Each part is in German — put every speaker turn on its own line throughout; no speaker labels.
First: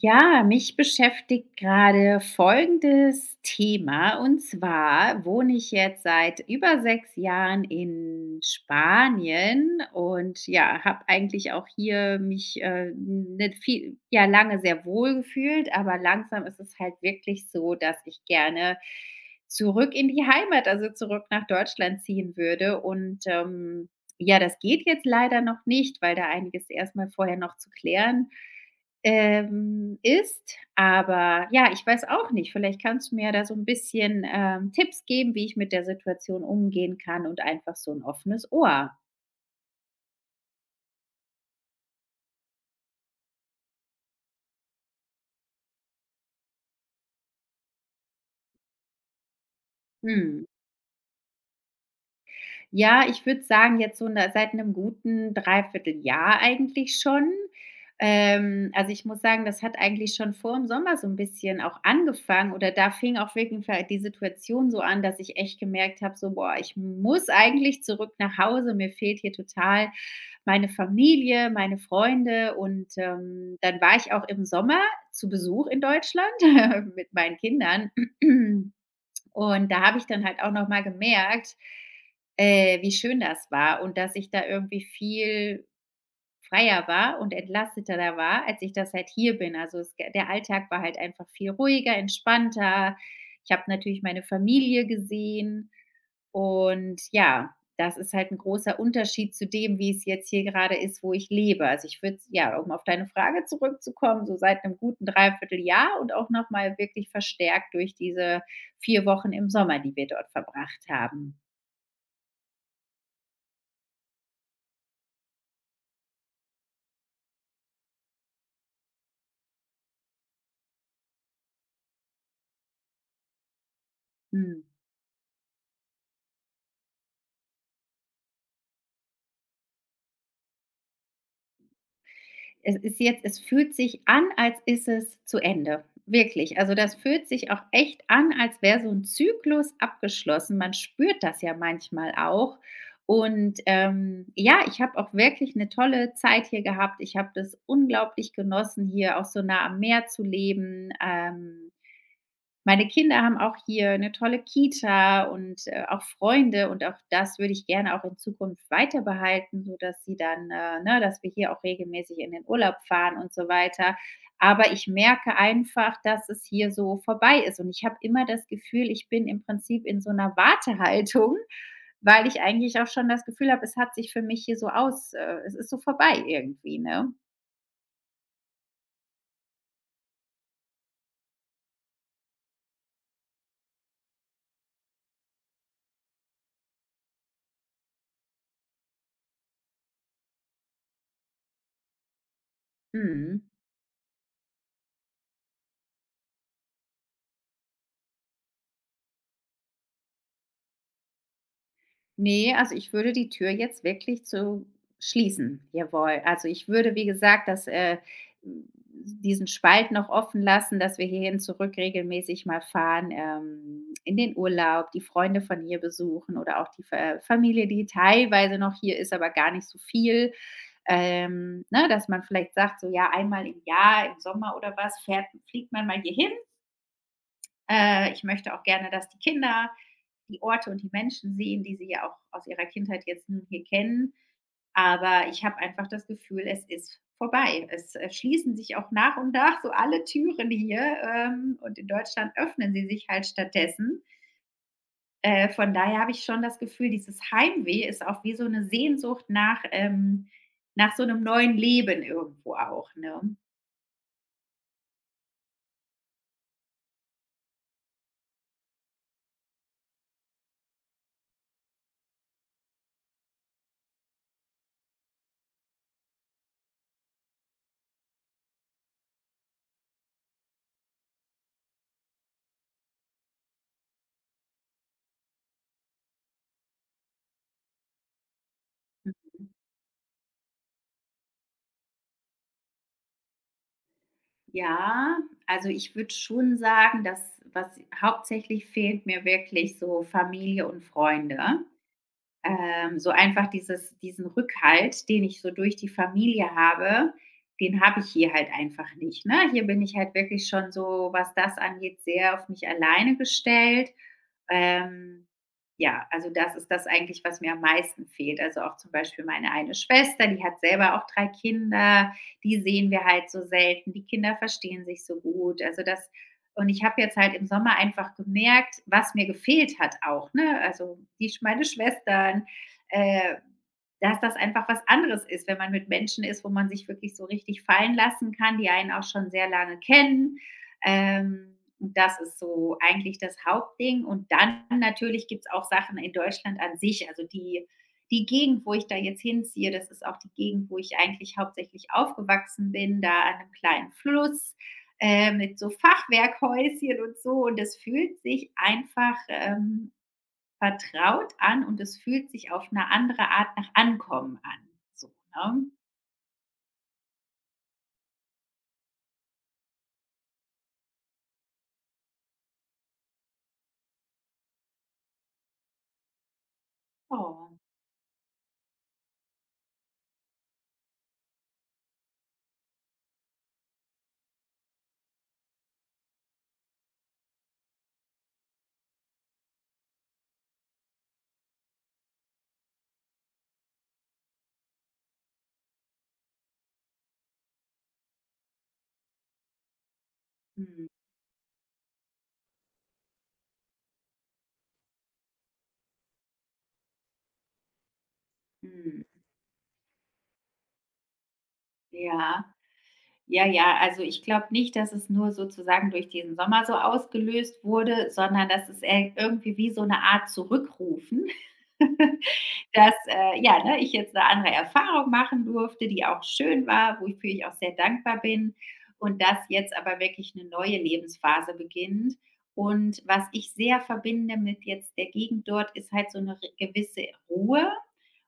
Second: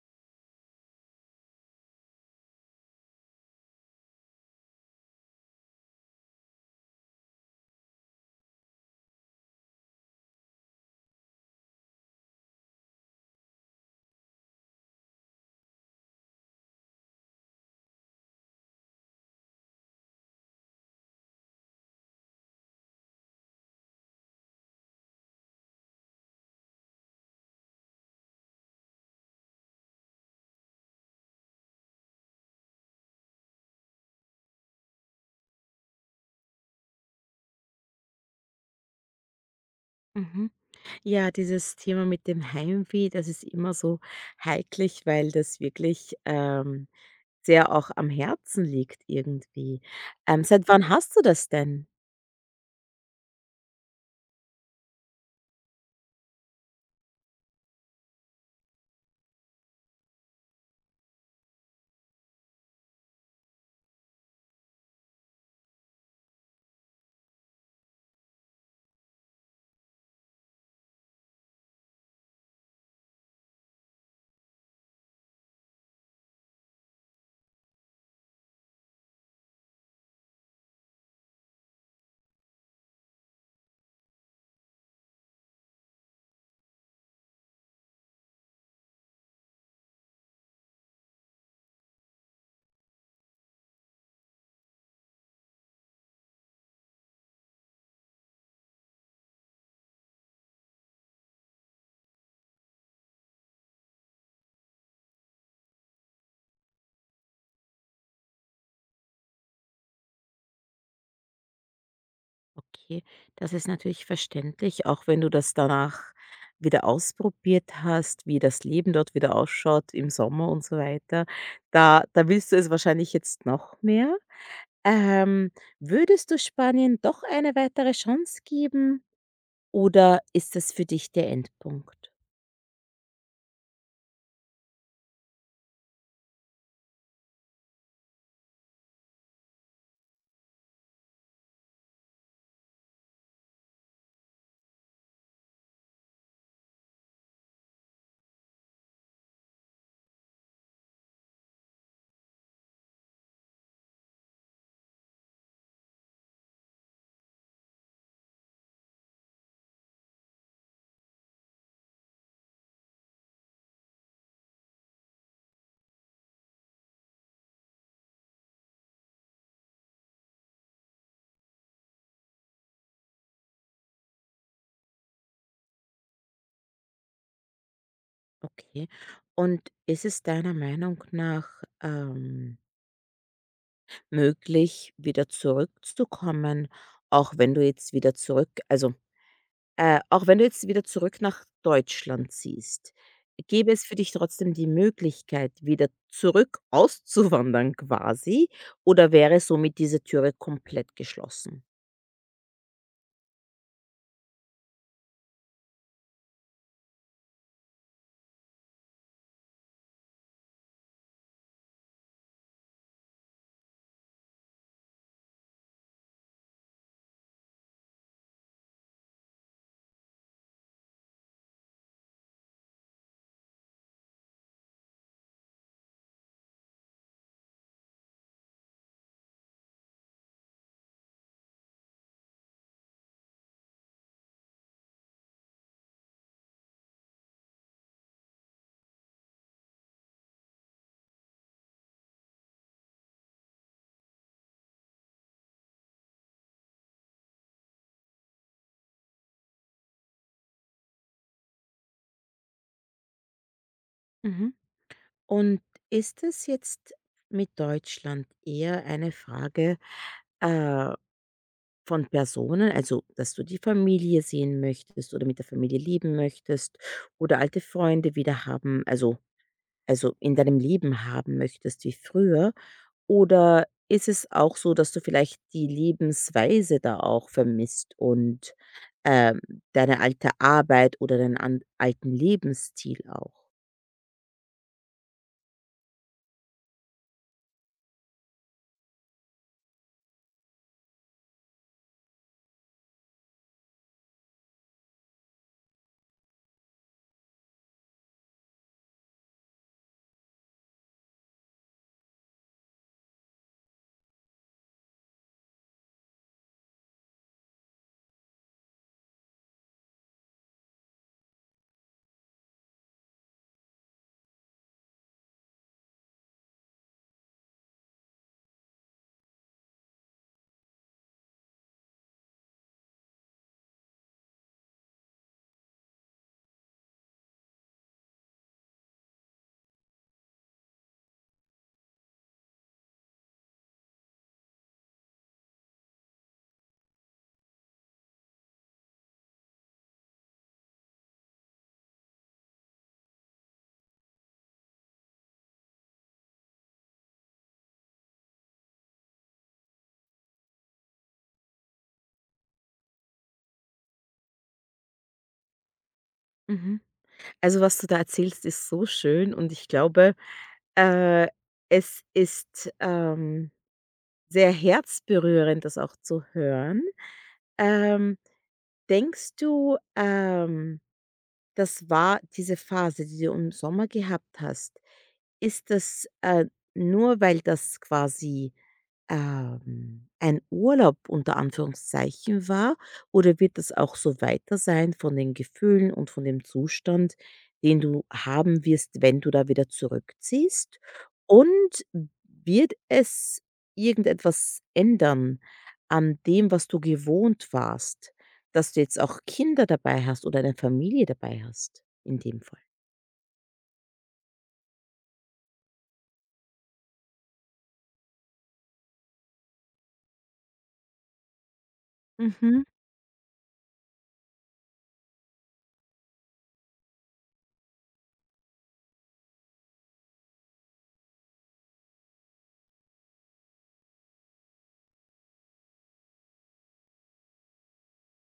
Ja, mich beschäftigt gerade folgendes Thema. Und zwar wohne ich jetzt seit über 6 Jahren in Spanien und ja, habe eigentlich auch hier mich, nicht viel ja, lange sehr wohl gefühlt, aber langsam ist es halt wirklich so, dass ich gerne zurück in die Heimat, also zurück nach Deutschland ziehen würde. Ja, das geht jetzt leider noch nicht, weil da einiges erst mal vorher noch zu klären ist. Aber ja, ich weiß auch nicht. Vielleicht kannst du mir da so ein bisschen, Tipps geben, wie ich mit der Situation umgehen kann und einfach so ein offenes Ohr.
Mhm. Ja, dieses Thema mit dem Heimweh, das ist immer so heiklig, weil das wirklich, sehr auch am Herzen liegt irgendwie.
Mhm.
Seit wann hast du das denn?
Ja, ich würde sagen, jetzt so 'ne seit einem guten Dreivierteljahr eigentlich schon. Also, ich muss sagen, das hat eigentlich schon vor dem Sommer so ein bisschen auch angefangen oder da fing auch wirklich die Situation so an, dass ich echt gemerkt habe, so: „Boah, ich muss eigentlich zurück nach Hause. Mir fehlt hier total meine Familie, meine Freunde.“ dann war ich auch im Sommer zu Besuch in Deutschland mit meinen Kindern. Und da habe ich dann halt auch noch mal gemerkt, wie schön das war und dass ich da irgendwie viel freier war und entlasteter da war, als ich das halt hier bin. Also, es der Alltag war halt einfach viel ruhiger, entspannter. Ich habe natürlich meine Familie gesehen und ja, das ist halt ein großer Unterschied zu dem, wie es jetzt hier gerade ist, wo ich lebe. Also, ich würde ja, um auf deine Frage zurückzukommen, so seit einem guten Dreivierteljahr und auch noch mal wirklich verstärkt durch diese 4 Wochen im Sommer, die wir dort verbracht haben.
Okay, das ist natürlich verständlich, auch wenn du das danach wieder ausprobiert hast, wie das Leben dort wieder ausschaut im Sommer und so weiter. Da willst du es wahrscheinlich jetzt noch mehr.
Mhm.
Ähm, Würdest du Spanien doch eine weitere Chance geben? Oder ist das für dich der Endpunkt?
Es ist jetzt es fühlt sich an, als ist es zu Ende, wirklich. Also, das fühlt sich auch echt an, als wäre so ein Zyklus abgeschlossen. Man spürt das ja manchmal auch. Ja, ich habe auch wirklich eine tolle Zeit hier gehabt. Ich habe das unglaublich genossen, hier auch so nah am Meer zu leben. Meine Kinder haben auch hier eine tolle Kita und, auch Freunde und auch das würde ich gerne auch in Zukunft weiter behalten, sodass sie dann, ne, dass wir hier auch regelmäßig in den Urlaub fahren und so weiter. Aber ich merke einfach, dass es hier so vorbei ist und ich habe immer das Gefühl, ich bin im Prinzip in so einer Wartehaltung, weil ich eigentlich auch schon das Gefühl habe, es hat sich für mich hier so aus es ist so vorbei irgendwie, ne?
Okay. Und ist es deiner Meinung nach, möglich, wieder zurückzukommen, auch wenn du jetzt wieder zurück auch wenn du jetzt wieder zurück nach Deutschland ziehst,
Mhm.
gäbe es für dich trotzdem die Möglichkeit, wieder zurück auszuwandern quasi oder wäre somit diese Türe komplett geschlossen?
Nee, also ich würde die Tür jetzt wirklich zu schließen. Jawohl. Also ich würde, wie gesagt, das, diesen Spalt noch offen lassen, dass wir hierhin zurück regelmäßig mal fahren, in den Urlaub, die Freunde von hier besuchen oder auch die Fa Familie, die teilweise noch hier ist, aber gar nicht so viel. Ne, dass man vielleicht sagt, so ja, einmal im Jahr, im Sommer oder was, fährt fliegt man mal hierhin ich möchte auch gerne, dass die Kinder die Orte und die Menschen sehen, die sie ja auch aus ihrer Kindheit jetzt nun hier kennen. Aber ich habe einfach das Gefühl, es ist vorbei. Es schließen sich auch nach und nach so alle Türen hier und in Deutschland öffnen sie sich halt stattdessen. Von daher habe ich schon das Gefühl, dieses Heimweh ist auch wie so eine Sehnsucht nach, nach so einem neuen Leben irgendwo auch. Ne?
Mhm. Und ist es jetzt mit Deutschland eher eine Frage, äh, von Personen, also dass du die Familie sehen möchtest oder mit der Familie leben möchtest oder alte Freunde wieder haben, also in deinem Leben haben möchtest wie früher? Oder ist es auch so, dass du vielleicht die Lebensweise da auch vermisst und, ähm, deine alte Arbeit oder deinen an alten Lebensstil auch?
Ja, also ich würde schon sagen, dass was hauptsächlich fehlt mir wirklich so Familie und Freunde. So einfach dieses diesen Rückhalt, den ich so durch die Familie habe, den habe ich hier halt einfach nicht, ne? Hier bin ich halt wirklich schon so, was das angeht, sehr auf mich alleine gestellt. Ähm, ja, also das ist das eigentlich, was mir am meisten fehlt. Also auch zum Beispiel meine eine Schwester, die hat selber auch 3 Kinder, die sehen wir halt so selten, die Kinder verstehen sich so gut. Also das und ich habe jetzt halt im Sommer einfach gemerkt, was mir gefehlt hat auch, ne? Also, die meine Schwestern, äh, dass das einfach was anderes ist, wenn man mit Menschen ist, wo man sich wirklich so richtig fallen lassen kann, die einen auch schon sehr lange kennen. Und das ist so eigentlich das Hauptding. Und dann natürlich gibt's auch Sachen in Deutschland an sich. Also, die Gegend, wo ich da jetzt hinziehe, das ist auch die Gegend, wo ich eigentlich hauptsächlich aufgewachsen bin, da an einem kleinen Fluss mit so Fachwerkhäuschen und so. Und das fühlt sich einfach vertraut an und es fühlt sich auf eine andere Art nach Ankommen an. So, ne?
Mhm. Also, was du da erzählst, ist so schön und ich glaube, äh, es ist, sehr herzberührend, das auch zu hören.
Oh.
Ähm, Denkst du, das war diese Phase, die du im Sommer gehabt hast, ist das, nur weil das quasi ein Urlaub unter Anführungszeichen war oder wird das auch so weiter sein von den Gefühlen und von dem Zustand, den du haben wirst, wenn du da wieder zurückziehst?
Mhm.
Und wird es irgendetwas ändern an dem, was du gewohnt warst, dass du jetzt
Mhm.
auch Kinder dabei hast oder eine Familie dabei hast in dem
Ja.
Fall?
Ja, ja, also ich glaube nicht, dass es nur sozusagen durch diesen Sommer so ausgelöst wurde, sondern dass es eher irgendwie wie so eine Art Zurückrufen.
Mhm.
Dass, ja, ne, ich jetzt eine andere Erfahrung machen durfte, die auch schön war, wofür ich auch sehr dankbar bin und dass jetzt aber wirklich eine neue Lebensphase beginnt. Und was ich sehr verbinde mit jetzt der Gegend dort, ist halt so eine re gewisse Ruhe.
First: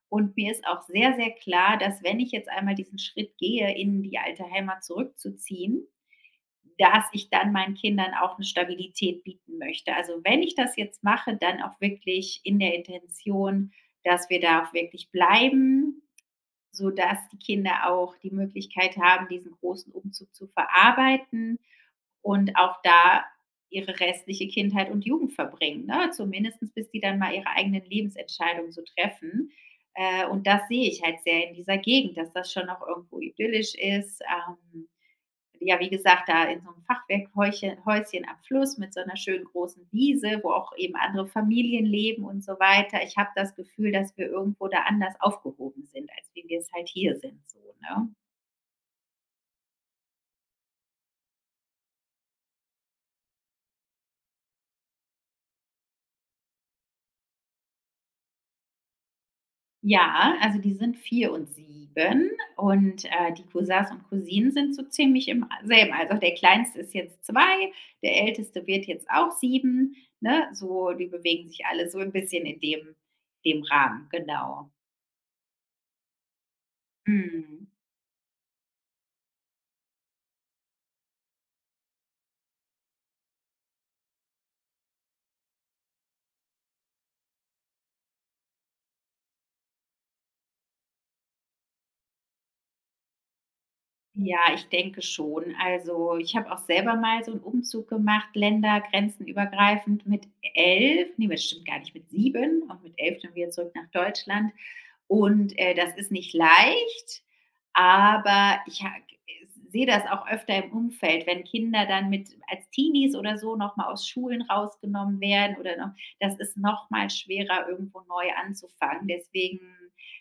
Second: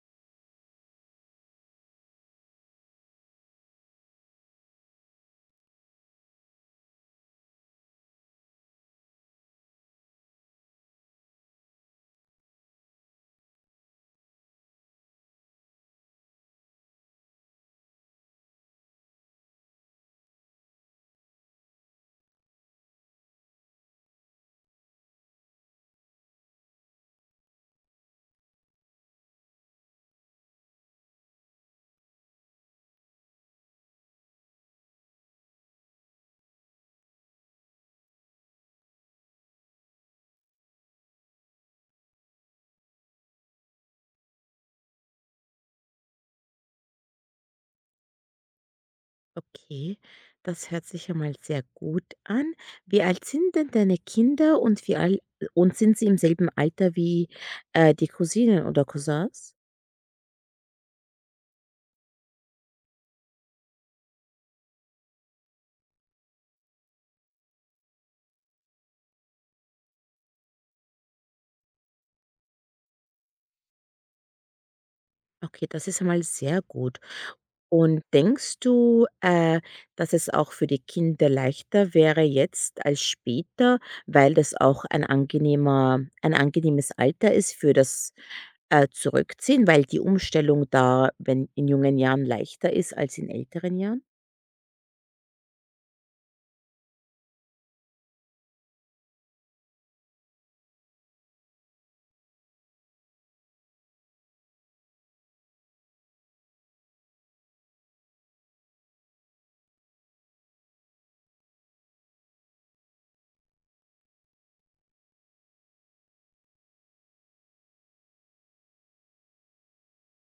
Und mir ist auch sehr, sehr klar, dass wenn ich jetzt einmal diesen Schritt gehe, in die alte Heimat zurückzuziehen, dass ich dann meinen Kindern auch eine Stabilität bieten möchte. Also, wenn ich das jetzt mache, dann auch wirklich in der Intention, dass wir da auch wirklich bleiben, sodass die Kinder auch die Möglichkeit haben, diesen großen Umzug zu verarbeiten und auch da ihre restliche Kindheit und Jugend verbringen, ne? Zumindestens bis die dann mal ihre eigenen Lebensentscheidungen so treffen. Und das sehe ich halt sehr in dieser Gegend, dass das schon noch irgendwo idyllisch ist, ja, wie gesagt, da in so einem Fachwerkhäuschen am Fluss mit so einer schönen großen Wiese, wo auch eben andere Familien leben und so weiter. Ich habe das Gefühl, dass wir irgendwo da anders aufgehoben sind, als wie wir es halt hier sind. So, ne?
Okay, das hört sich ja mal sehr gut an. Wie alt sind denn deine Kinder und wie alt und sind sie im selben Alter wie, die Cousinen oder Cousins?
Ja, also die sind 4 und 7 und die Cousins und Cousinen sind so ziemlich im selben. Also der Kleinste ist jetzt 2, der Älteste wird jetzt auch 7. Ne? So, die bewegen sich alle so ein bisschen in dem, dem Rahmen, genau.
Okay, das ist ja mal sehr gut.
Mm.
Und denkst du, dass es auch für die Kinder leichter wäre jetzt als später, weil das auch ein angenehmes Alter ist für das, Zurückziehen, weil die Umstellung da, wenn in jungen Jahren leichter ist als in älteren Jahren?
Ja, ich denke schon. Also, ich habe auch selber mal so einen Umzug gemacht, ländergrenzenübergreifend mit 11. Ne, das stimmt gar nicht, mit 7 und mit 11 dann wieder zurück nach Deutschland. Das ist nicht leicht, aber ich ha sehe das auch öfter im Umfeld, wenn Kinder dann mit als Teenies oder so noch mal aus Schulen rausgenommen werden oder noch das ist noch mal schwerer, irgendwo neu anzufangen. Deswegen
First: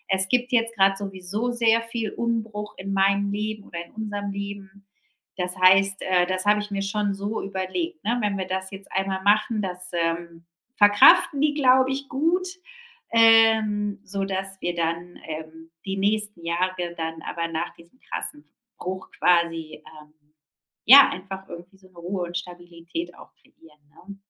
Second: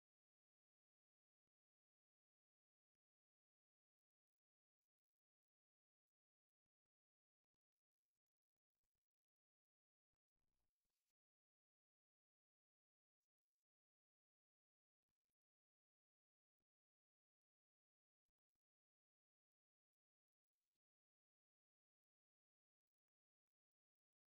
es gibt jetzt gerade sowieso sehr viel Umbruch in meinem Leben oder in unserem Leben. Das heißt, das habe ich mir schon so überlegt, ne? Wenn wir das jetzt einmal machen, das, verkraften die, glaube ich, gut, sodass wir dann, die nächsten Jahre dann aber nach diesem krassen Bruch quasi, ja, einfach irgendwie so eine Ruhe und Stabilität auch kreieren,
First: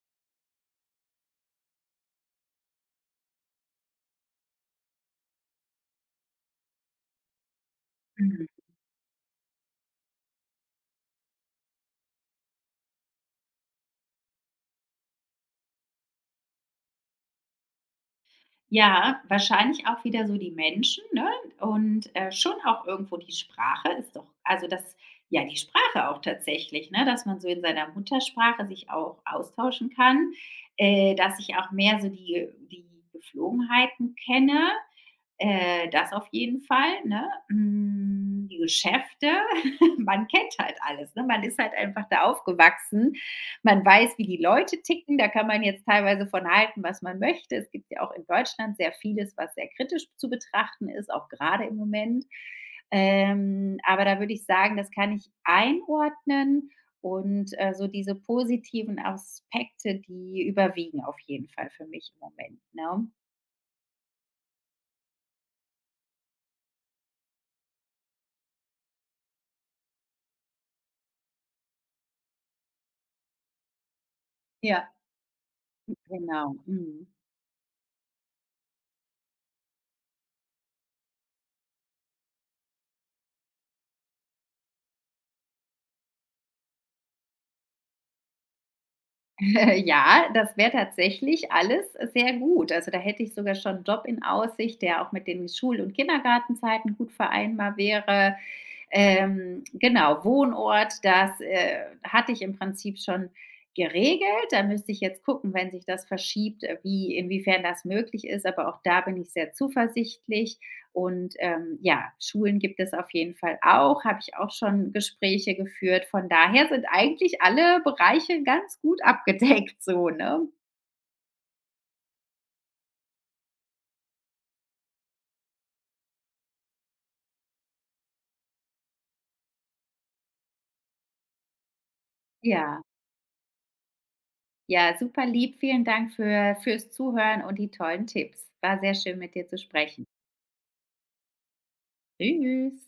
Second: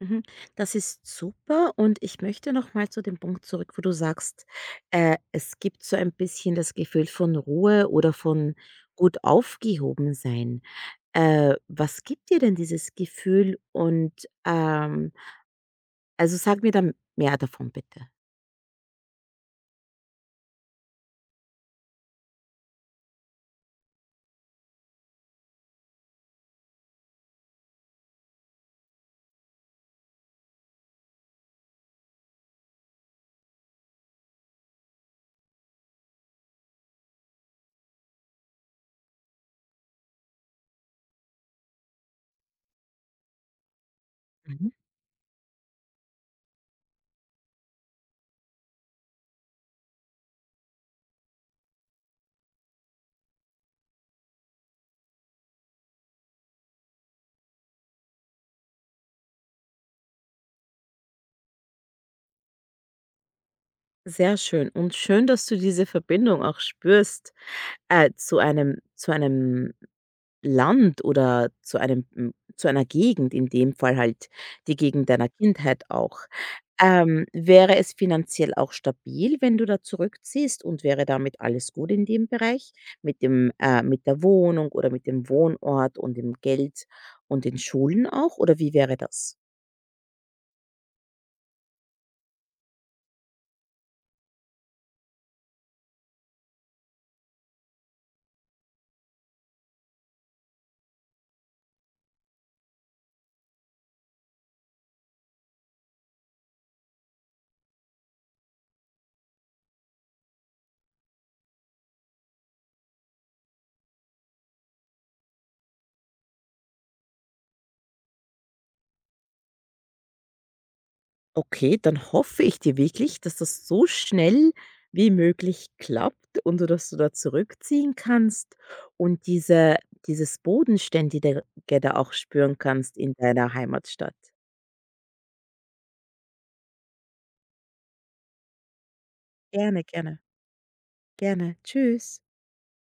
Mhm. Das ist super und ich möchte nochmal zu dem Punkt zurück, wo du sagst, es gibt so ein bisschen das Gefühl von Ruhe oder
ne?
von gut aufgehoben sein. Was gibt dir denn dieses Gefühl? Und also sag mir dann mehr davon bitte.
Ja, wahrscheinlich auch wieder so die Menschen, ne? Und, schon auch irgendwo die Sprache ist doch also das ja, die Sprache auch tatsächlich, ne, dass man so in seiner Muttersprache sich auch austauschen kann, dass ich auch mehr so die Geflogenheiten kenne. Das auf jeden Fall, ne? Hm, die Geschäfte, man kennt halt alles, ne? Man ist halt einfach da aufgewachsen. Man weiß, wie die Leute ticken, da kann man jetzt teilweise von halten, was man möchte. Es gibt ja auch in Deutschland sehr vieles, was sehr kritisch zu betrachten ist, auch gerade im Moment. Aber da würde ich sagen, das kann ich einordnen und, so diese positiven Aspekte, die überwiegen auf jeden Fall für mich im Moment, ne?
Sehr schön und schön, dass du diese Verbindung auch spürst, zu einem Land oder zu einem hm, zu einer Gegend, in dem Fall halt die
Ja.
Gegend deiner Kindheit auch.
Genau, mhm.
Wäre es finanziell auch stabil, wenn du da zurückziehst und wäre damit alles gut in dem Bereich mit dem mit der Wohnung oder mit dem Wohnort und dem Geld und den Schulen auch oder wie wäre das?
Ja, das wäre tatsächlich alles sehr gut. Also, da hätte ich sogar schon 'n Job in Aussicht, der auch mit den Schul und Kindergartenzeiten gut vereinbar wäre. Genau, Wohnort, das hatte ich im Prinzip schon geregelt. Da müsste ich jetzt gucken, wenn sich das verschiebt, wie, inwiefern das möglich ist. Aber auch da bin ich sehr zuversichtlich. Und ja, Schulen gibt es auf jeden Fall auch, habe ich auch schon Gespräche geführt. Von daher sind eigentlich alle Bereiche ganz gut abgedeckt, so, ne?
Okay, dann hoffe ich dir wirklich, dass das so schnell wie möglich klappt und du, dass du da zurückziehen kannst und dieses Bodenständige da auch spüren
Ja,
kannst in deiner Heimatstadt.
ja, super lieb. Vielen Dank für, fürs Zuhören und die tollen Tipps. War sehr schön, mit dir zu
Gerne,
sprechen.
gerne, gerne. Tschüss.
Tschüss.